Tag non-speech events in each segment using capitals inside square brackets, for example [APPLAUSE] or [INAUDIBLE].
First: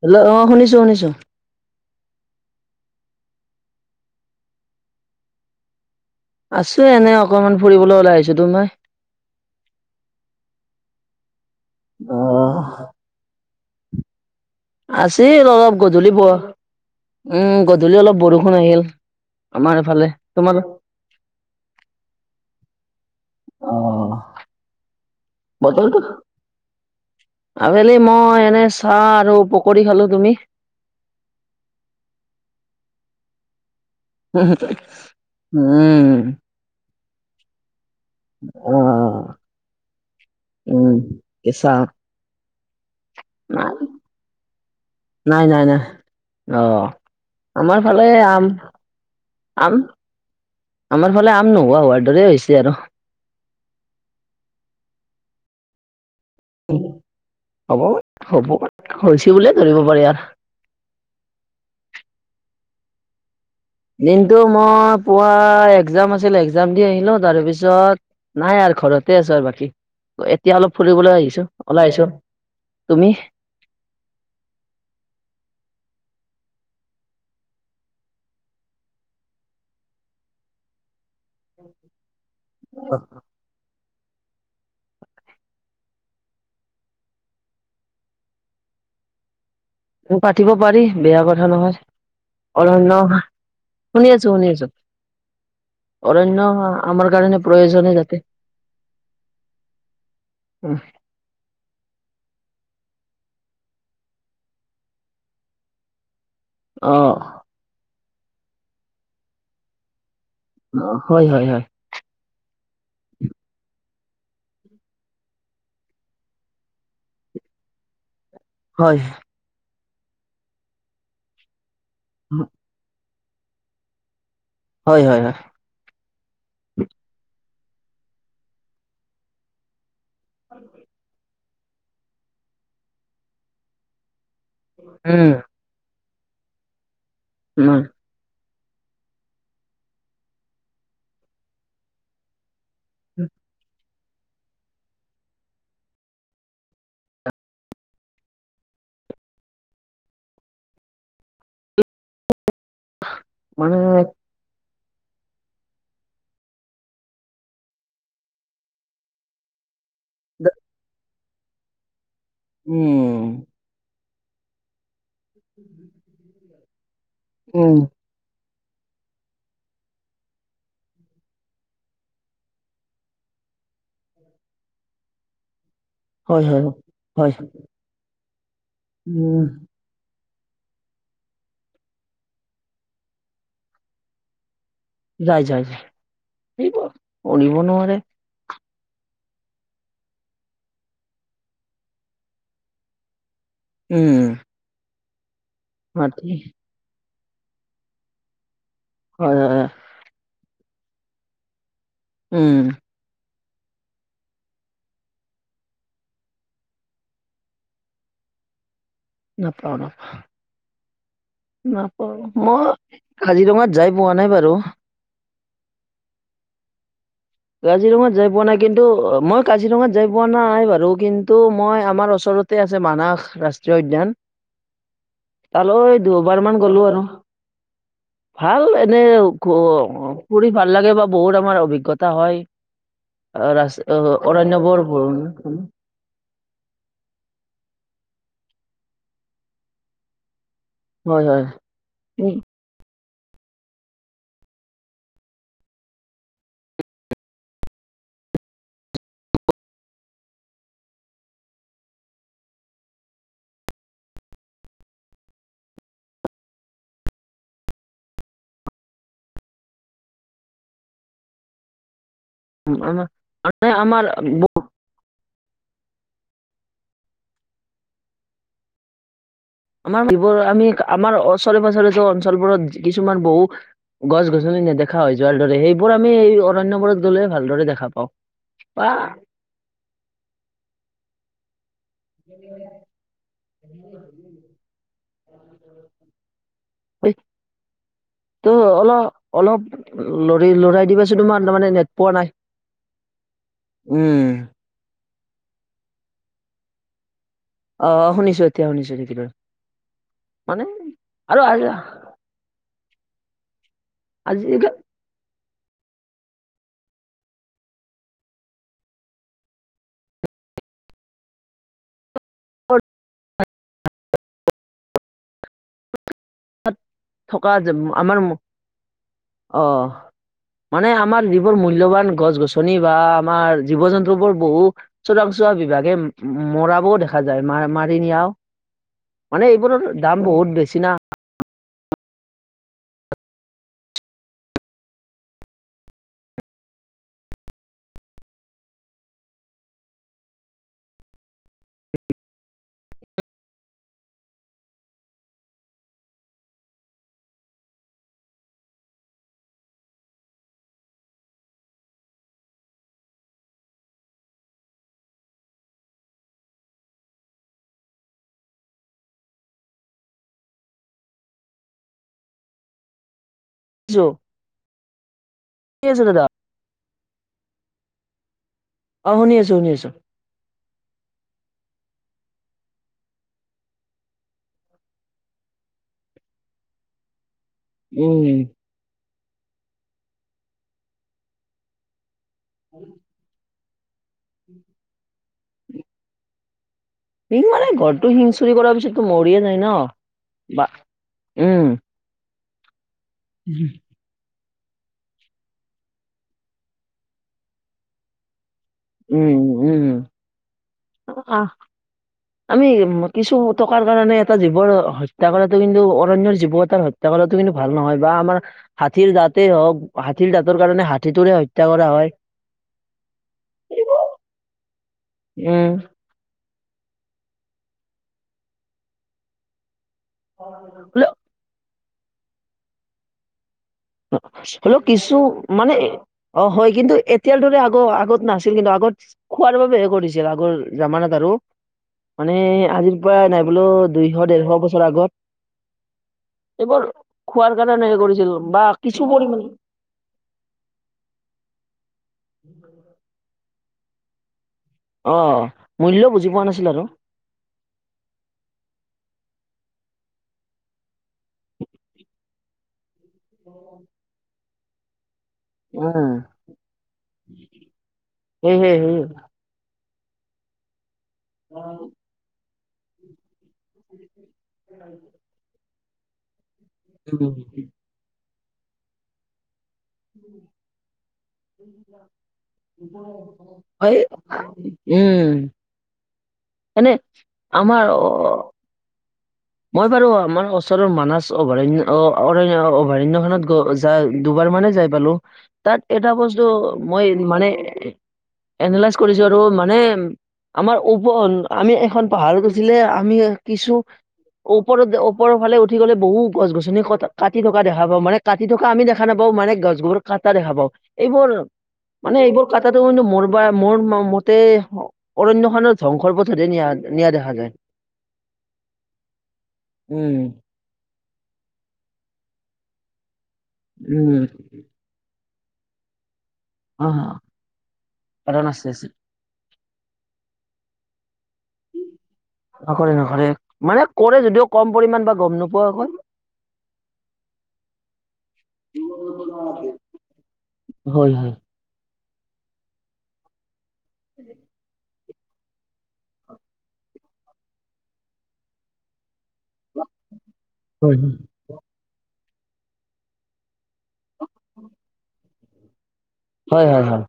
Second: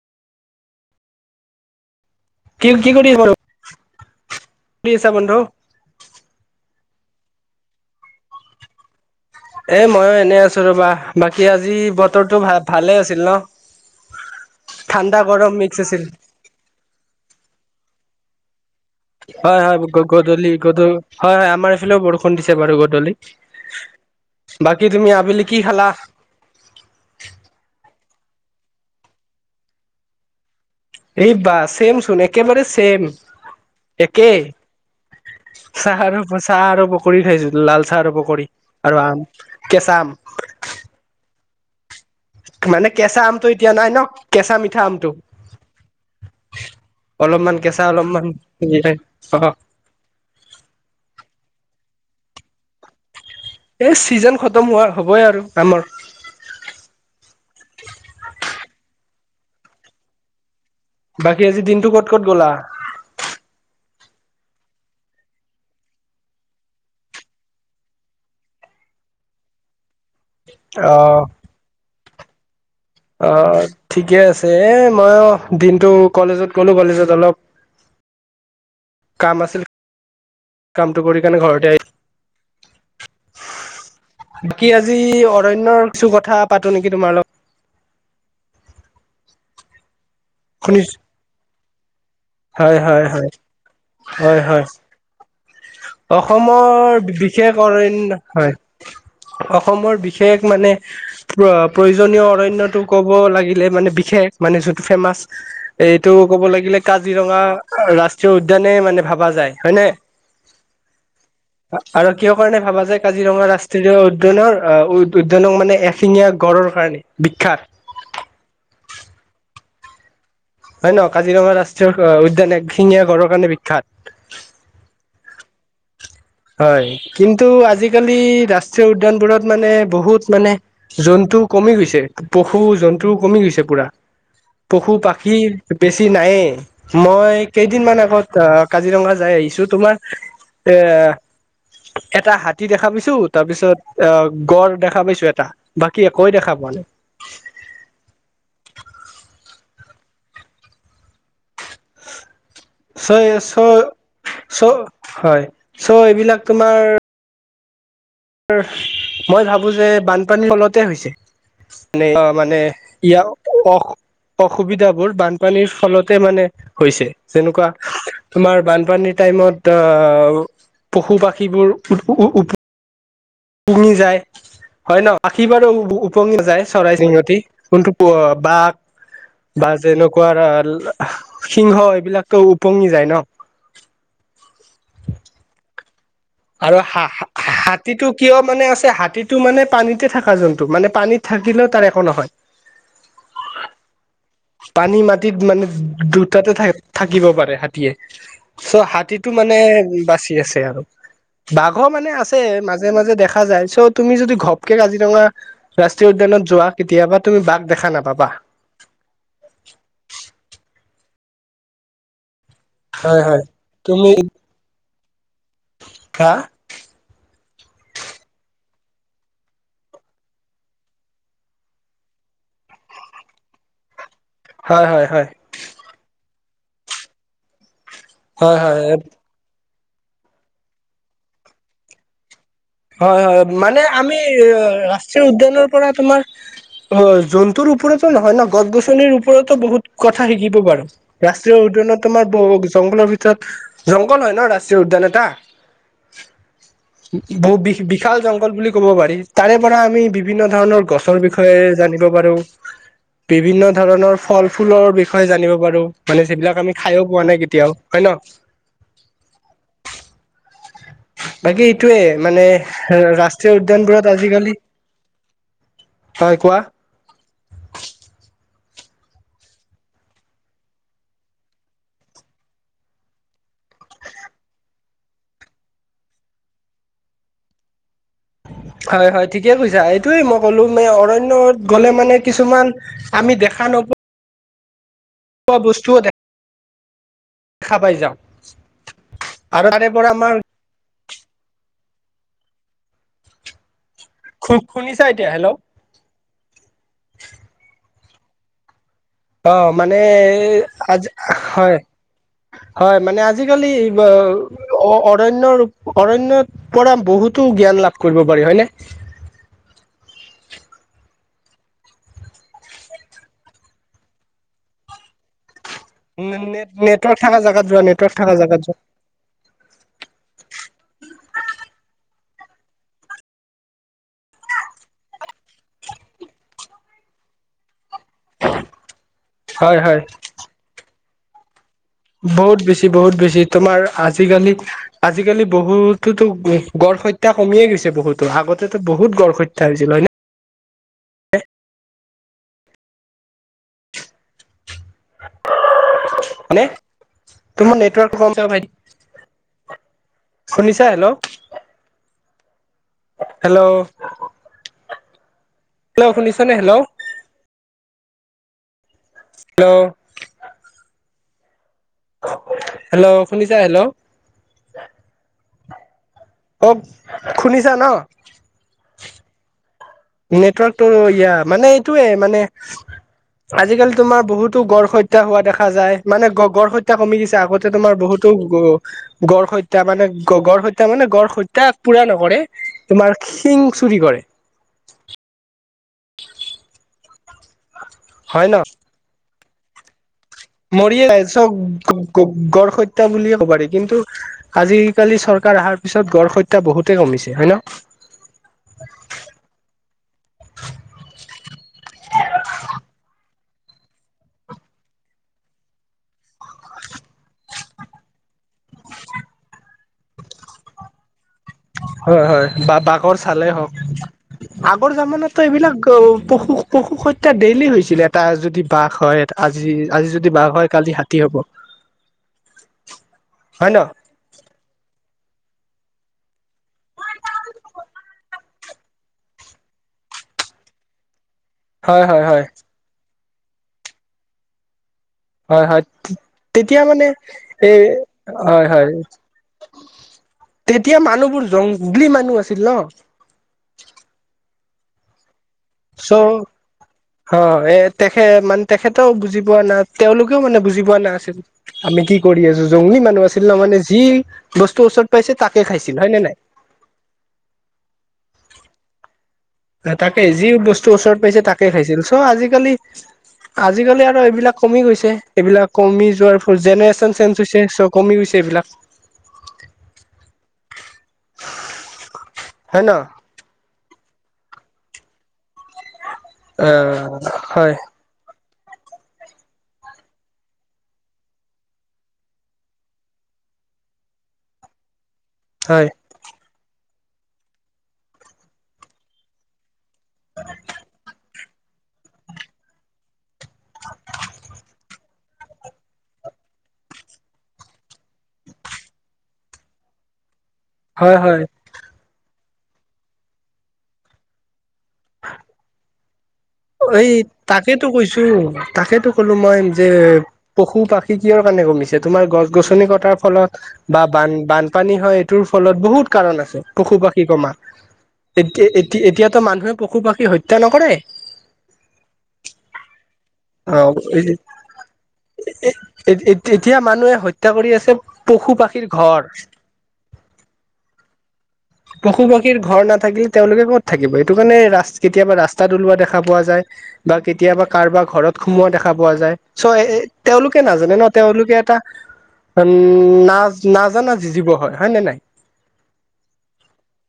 Hello শুনিছো শুনিছো। কি কি কৰি আছা বোলো, কৰি আছা বন্ধু? আছোঁ এনে অকণমান ফুৰিবলৈ ওলাই আহিছোঁ, তুমি? এ ময়ো এনে আছো ৰবা, বাকী আজি বতৰটো ভাল ভালে আছিল ন। ঠাণ্ডা আছিল গৰম মিক্স অলপ আছিল। গধূলি বৰ উম গধূলি অলপ বৰষুণ আহিল। হয়, আমাৰ হয় এইফালে গধূলি তোমাৰ গধূ হয় হয় আমাৰ এইফালেও বৰষুণ দিছে বাৰু গধূলি। অ বাকী তুমি আবেলি কি খালা? বতৰটো আবেলি মই এনে চাহ আৰু পকৰি খালো, তুমি? এই বা চেম চোন একেবাৰে চেম। একেই চাহ উম আৰু প চাহ আৰু পকৰী খাইছো, লাল চাহ আৰু পকৰী আৰু আহ আম কেঁচা আম। উম, কেচা মানে কেঁচা আমটো এতিয়া নাই ন? কেঁচা মিঠা আমটো। নাই, নাই, নাই। অ অলপমান আমাৰ কেচা, ফালে অলপমান আম ইয়ে, অ'। আম আমাৰ ফালে আম নোহোৱা হোৱাৰ দৰে হৈছে আৰু। এই চিজন খতম হোৱা হ'বই আৰু আমৰ। হ'ব, হ'ব হৈছে বুলিয়ে ধৰিব পাৰি আৰু। বাকী আজি দিনটো ক'ত ক'ত গ'লা? দিনটো মই পুৱা এক্সাম আছিল এক্সাম দি আহিলো, তাৰপিছত নাই আৰু ঘৰতে আছো আৰু বাকী এতিয়া অলপ অ ফুৰিবলৈ আহিছো ওলাই আহিছো, তুমি? অ, ঠিকে আছে, এ মইও দিনটো কলেজত গ'লো, কলেজত অলপ কাম আছিল, কামটো কৰি কাৰণে ঘৰতে আহি অ'। বাকী আজি অৰণ্যৰ কিছু কথা পাতো নেকি তোমাৰ লগত? পাতিব পাৰি শুনিছো বেয়া কথা নহয়, হয় অৰণ্য, হয় হয় শুনি আছো হয় শুনি হয় আছো। অৰণ্য অসমৰ আমাৰ কাৰণে বিশেষ প্ৰয়োজনে যাতে অৰণ্য, হয়। অসমৰ বিশেষ মানে প্ৰয়োজনীয় অৰণ্যটো ক'ব লাগিলে মানে বিশেষ মানে যোনটো ফেমাচ এইটো ক'ব লাগিলে অ কাজিৰঙা ৰাষ্ট্ৰীয় উদ্যানে মানে ভাবা যায়, হয় নে? হয়, হয়, হয়। আৰু কিহৰ কাৰণে ভাবা যোয় কাজিৰঙা ৰাষ্ট্ৰীয় উদ্যানৰ উদ্যানক মানে? এশিঙীয়া গড়ৰ কাৰণে বিখ্যাত। হয়। হয়ে ন', কাজিৰঙা ৰাষ্ট্ৰীয় উদ্যান এক শিঙীয়া গড়ৰ কাৰণে বিখ্যাত। হয়, হয়, হয়। হয়, কিন্তু আজিকালি ৰাষ্ট্ৰীয় উদ্যানবোৰত মানে বহুত মানে জন্তু কমি গৈছে, পশু জন্তু কমি গৈছে পুৰা। পশু, উম পাখি বেছি নাইয়ে, মই উম কেইদিন আগত আহ কাজিৰঙা যাই আহিছো। তোমাৰ এ, এটা হাতী দেখা পাইছো, তাৰ পিছত অ', গড় দেখা পাইছো এটা, বাকি একোৱেয় দেখা পোৱা নাই। চ' মানে চ' চ' হয়, চ' এইবিলাক তোমাৰ মই ভাবো যে বানপানীৰ ফলতে হৈছে। মানে অ' মানে উম ইয়াৰ অস অসুবিধাবোৰ বানপানীৰ ফলতে মানে হৈছে, যেনেকুৱা উম তোমাৰ বানপানীৰ টাইমত অ, পশু পাখীবোৰ উ উ পুঙি যায় হয় ন', পাখি বাৰু পঙি হয় হয় নাযায় চৰাই হয় চিঙঠি কোনটো বাঘ উম বা তেনেকুৱা সিংহ এইবিলাক ত উপঙি যায় ন? যাই যাই যাই। কৰিব আৰু হা হা কৰিব নোৱাৰে হাতীটোক কিয় মানে আছে হাতীটো মানে পানীতে থাকা জন্তু মানে পানীত থাকিলেও তাৰ একো নহয়। [INAUDIBLE] উম। পানী মাটিত মানে মাটি দুটাতে থা থাকিব পাৰে হাতীয়ে চ হাত তীটো হয় হয় মানে হয়। বাচি আছে আৰু বাঘ মানে আছে উম মাজে মাজে দেখা যায় চত তুমি যদি ঘপকে কাজিৰঙা ৰাষ্ট্ৰীয় উদ্যানত যোৱা কেতিয়াবা তুমি বাঘ দেখা নাপাবা। নাপাওঁ নাপাওঁ নাপাওঁ ম হয় হয় কাজিৰঙাত যাই তুমি পোৱা নাই বাৰু। হা? কাজিৰঙাত যাই পোৱা নাই কিন্তু মই কাজিৰঙাত যাই পোৱা নাই বাৰু কিন্তু মই আমাৰ ওচৰত তে আছে মানাস ৰাষ্ট্ৰীয় উদ্যান হয় হয় হয়। তালৈ দুয়বাৰ মান গলো আৰু হয় ভাল হয় এনে [UNINTELLIGIBLE] ফুৰি ভাল লাগে বা বহুত আমাৰ অভিজ্ঞতা হয়। হয় হয় ৰাজ মানে আমি অৰণ্যবোৰ ৰাষ্ট্ৰীয় ভ্ৰমণ- উদ্যানৰ পৰা তোমাৰ হয়, জন্তুৰ ওপৰতো নহয় না গছ গছনিৰ ওপৰতো বহুত কথা শিকিব পাৰো। হয় হয় ৰাষ্ট্ৰীয় উদ্যানত তোমাৰ উম, বহু জংঘলৰ ভিতৰত জংঘল হয় ন ৰাষ্ট্ৰীয় উদ্যান এটা। ব‌ বিশ বিশাল জংঘল বুলি ক'ব পাৰি তাৰে পৰা আমি বিভিন্ন ধৰণৰ গছৰ বিষ ষয়ে জানিব পাৰো। বিভিন্ন ধৰণৰ ফল-ফুলৰ বিষয়ে জানিব পাৰো মানে যিবিলাক আমি খাইয়ো পোৱা নাই কেতিয়াও। হয় ন। বাকী এইটোৱে মানে আমাৰ ৰাষ্ট্ৰীয় মানে আমাৰ উদ্যানবোৰত ব- আজিকালি হয় কোৱা? আমাৰ মা এইবোৰ আমি ওচৰে পাঁজৰে অঞ্চলবোৰত কিছুমান বহু গছ-গছলি নেদেখা হৈ যোৱাৰ দৰে সেইবোৰ আমি এই অৰণ্যবোৰত গ'লে ভালদৰে দেখা পাওঁ। বা হয় হয় ঠিকে কৈছা এইটোয়ে মই ক'লো মই অৰণ্যত গ'লে মানে কিছুমান আমি দেখা নপ দেখা ঐ। দেখা পাই যাওঁ ত অলপ অলপ আৰু তাৰে পৰা আমাৰ লৰি লৰাই দিবা। যে তোমান মানে নেট পোৱা নাই, উম। শু শুনিছা এতিয়া? হেল্ল' অ শুনিছো এতিয়া শুনিছো নেকি তৰ অ মানে এ আজি, আৰু আজি হয় হয় মানে আ আজিকালি ব আজিকালি অ অৰণ্যৰ অৰণ্যত পৰা বহুতো জ্ঞান লাভ কৰিব পাৰি হয়নে? [UNINTELLIGIBLE] উ নেট নে নেটৱৰ্ক থাকা থকা জাগাত যে যোৱা আমাৰ নেটৱৰ্ক থাকা জাগাত যোৱা। অ অহ। মানে আমাৰ যিবোৰ মূল্যৱান গছ-গছনি বা আমাৰ জীৱ জন্তুবোৰ বহু- চোৰাংচোৱা বিভাগে ম মৰাবও দেখা যায় মা মাৰি নিয়াও। মানে হয় এইবোৰৰ হয় দাম বহুত বেছি না। বহুত বেছি বহুত বেছি তোমাৰ আজিকালি আজিকালি বহুতো'তো গড় হত্যা কমিয়ে গৈছে বহুতো, আগতেটো বহুত গড় হত্যা হৈছিল হয় নে। মানে, তোমাৰ নেটৱৰ্কটো কম যাব ভাইটি। শুনিছা? হেল্ল'। হেল্ল'। হেল্ল' শুনিছানে? হেল্ল'। হেল্ল'। হেল্ল' শুনিছা? হেল্ল'। [UNINTELLIGIBLE] কি আছে দাদা। [UNINTELLIGIBLE] শুনিছা ন? অ', -শুনি আছো-শুনি আছো। নেটৱৰ্কটো ইয়া, মানে এইটোয়ে মানে- আজিকালি তোমাৰ বহুতো গড় হত্যা হোৱা দেখা যায়, মানে গড় হত্যা কমি গৈছে আগতে- তোমাৰ বহুতো উম গ-গড় হত্যা মানে গ-গড় হত্যা মানে গড় হত্যা পুৰা নকৰে। তোমাৰ শিং চুৰি কৰে। [UNINTELLIGIBLE] [INAUDIBLE] [INAUDIBLE] শিং মানে গড়টো শিং হয় চুৰি ন কৰা পিছত টো মৰিয়ে যাই ন'। বা মৰিয়ে যায়, উম চব গড় হত্যা বুলিয়ে ক'ব পাৰি, কিন্তু- আজি কালি চৰকাৰ অহাৰ পিছত গড় হত্যা বহুতে কমিছে হয় ন'। উম-উম-উম-উম। অঁ', -অঁ',। [INAUDIBLE] আমি কিছু টকাৰ কাৰণে এটা জীৱ হত্যা কৰাতটো কিন্তু অৰণ্যৰ জীৱ এটাৰ হ- ত্যা কৰাটো কিন্তু ভাল নহয়, বা আমাৰ- হাতীৰ দাঁতেই হওঁক, হাতীৰ দাঁতৰ কাৰণে হাতীটোৰে হত্যা কৰা হয়। হয়-হয়, বা বাঘৰ চালে হওঁক। আগৰ জামাটো উম এইবিলাক - পশু হত্যা ডেইলি হৈছিলে এটা যদি বাঘ হয়, আজি-আজি যদি- বাঘ হয় কালি হলে হাতী হ'ব, হয় ন'। হ'লেও কিছু মানে- অ', -হয়, কিন্তু এতিয়া দৰে আগ-আগত নাছিল কিন্তু আগত- খোৱাৰ বাবে'হে কৰিছিল আগৰ জমানাত আৰু। হয় হয় মানে হয় আজিৰ পৰা নাই বোলো দুইশ-দেৰশ বছৰ আগত। হয়-হয়। তেতিয়া এইবোৰ মানে খোৱাৰ এই কাৰণে হে কৰিছিল বা হয়-হয়। কিছু পৰিমাণে তেতিয়া মানুহবোৰ জংগলী মানুহ আছিল ন'। অঁ', চ' মূল্যও বুজি পোৱা নাছিল আৰু। অ', এ তেখেত মানে তেখেতও বুজি পোৱা নাই, তেওঁলোকেও মানে বুজি পোৱা নাছিল। আমি কি কৰি আছো জংগলী মানুহ আছিল ন' মানে যি বস্তু ওচৰত পাইছে তাকে খাইছিল, উম হয় নে নাই। হয়-হয়-হয়। তাকে, যি বস্তুৰ ওচৰত পাইছে তাকে খাইছিল। চ' আজিকালি- আজিকালি আৰু এইবিলাক কমি গৈছে, এইবিলাক কমি যোৱাৰ ফলত জেনেৰেচন চেঞ্জ হৈছে চব। কমি গৈছে এইবিলাক। [UNINTELLIGIBLE] হয় ন হয়, উমঁ। অ এনেই হয় আমাৰ অ', মই বাৰু আমাৰ ওচৰৰ মানস অভয়াৰণ্য অ', [UNINTELLIGIBLE] খনত গৈ য দুবাৰ মানে যাই পালো, হয় তাত এটা বস্তু মই মানে এনালাইজ কৰিছো আৰু মানে আমাৰ ওপন আমি এখন পাহাৰ উঠিলে আমি কিছু ওপৰত যে ওপৰৰ ফাল উঠি গলে বহু গছ গছনি ক কাটি থকা দেখা পাওঁ, মানে কাটি থকা আমি দেখা নাপাও মানে গছ বোৰ কাটা দেখা পাওঁ, হয় এইবোৰ হয় মানে এইবোৰ কটাটো কিন্তু মোৰ বা মোৰ মতে অৰণ্য খানৰ ধংসৰ এই তাকেতো কৈছো, তাকেতো কলো মই যে উম পশু পাক্ষী কিয়ৰ কাৰণে কমিছে, তোমাৰ গছ গছনি কটাৰ ফলত, বা উম বান বানপানী হয় টোৰ ফলত, বহুত কাৰণ আছে, অ পশু পাক্ষী কমা, কাৰণ আছে এতিয়া আছে। এতি এতিয়াতো মানুহে পশু পাখ কি হত্যা নকৰে? নকৰে, নকৰে, মানে কৰে যদিও কম পৰি এ এতিয়া মানুহে হত্যা কৰি আছে পশু পাক্ষীৰ ঘৰ। হয়, হয়। পশু পক্ষীৰ ঘৰ নাথাকিলে তেওঁলোকে ক'ত থাকিব এইটো কাৰণে ৰাস্ কেতিয়াবা ৰাস্তাত ওলোৱা দেখা পোৱা যায় বা কেতিয়াবা কাৰোবাৰ ঘৰত সোমোৱা দেখা পোৱা যায় চ তেওঁলোকে হয় নাজানে হয় ন তেওঁলোকে এটা উম নাচ নাজানা জী জীৱ হয় নে নাই? হয় হয় হয়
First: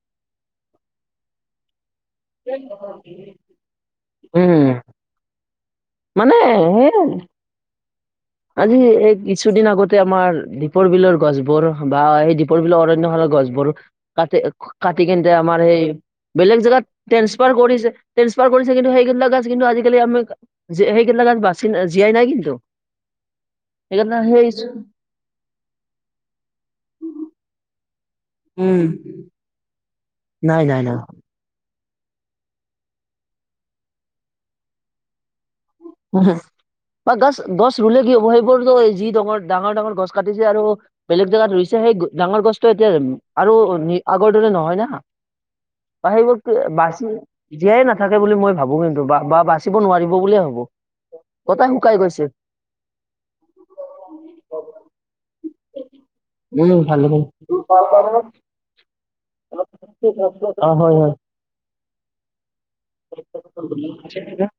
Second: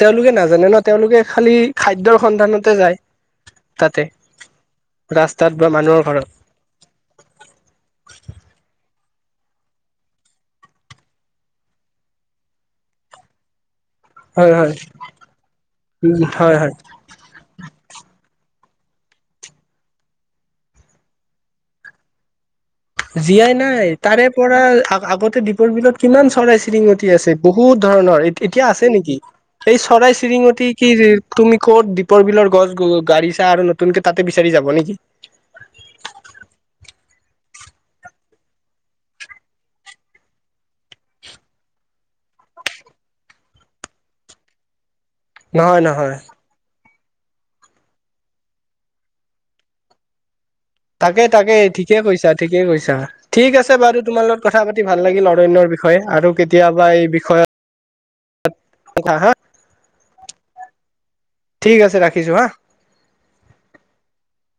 তেওঁলোকে নাজানে ন তেওঁলোকে খালি খাদ্যৰ সন্ধানতে যায় তাতে উম ৰাস্তাত বা মানুহৰ ঘৰত মানে সেই আজি এই কিছুদিন আগতে আমাৰ দীপৰ বিলৰ গছবোৰ বা এই দীপ দীপৰ বিলৰ অৰণ্যখনৰ গছবোৰ কাটি হয় হয় কাটি কেন্তে আমাৰ সেই হয় বেলেগ হয় জেগাত ট্ৰেন্সফাৰ কৰিছে ট্ৰেন্সফাৰ কৰিছে কিন্তু সেইগিলাক গছ কিন্তু আজিকালি আমি যে সেই সেইগিলাক গছ বাচি জীয়াই নাই কিন্তু জীয়াই নাই সেইকাৰণে তাৰে সেই পৰা আগতে দীপ দীপৰ বিলত কিমান চৰাই চিৰিঙতি আছে বহুত ধৰণৰ এতিয়া উম। আছে নেকি সেই চৰাই চি নাই চিৰিঙতি নাই কি নাই তুমি ক'ত দীপৰ বিলৰ গছ গাড়ী চা আৰু নতুনকে তাতে বিচাৰি যাব নেকি? উম বা গছ গছ ৰুলে কি হ'ব সেইবোৰতো যি ডাঙৰ ডাঙৰ ডাঙৰ গছ কাটিছে আৰু বেলেগ জেগাত ৰুইছে সেই ডাঙৰ গছটো এতিয়া আৰু আগৰ দৰে নহয় না নহয় বা নহয় সেইবোৰ বাচি জীয়াই নাথাকে বুলি মই ভাবো কিন্তু বা বা বাচিব নোৱাৰিব বুলিয়ে ভাবো তাকে তাকে গোটাই শুকাই ঠিকে গৈছে। কৈছা ঠিকে কৈছা ঠিক আছে বাৰু তোমাৰ লগত কথা পাতি ভাল লাগিল অৰণ্যৰ বিষয়ে আৰু উম কেতিয়াবা ভালে এই বিষয়ত [UNINTELLIGIBLE] [UNINTELLIGIBLE] হা [UNINTELLIGIBLE] অ হয় হয় ঠিক আছে ৰাখিছোঁ হা [UNINTELLIGIBLE]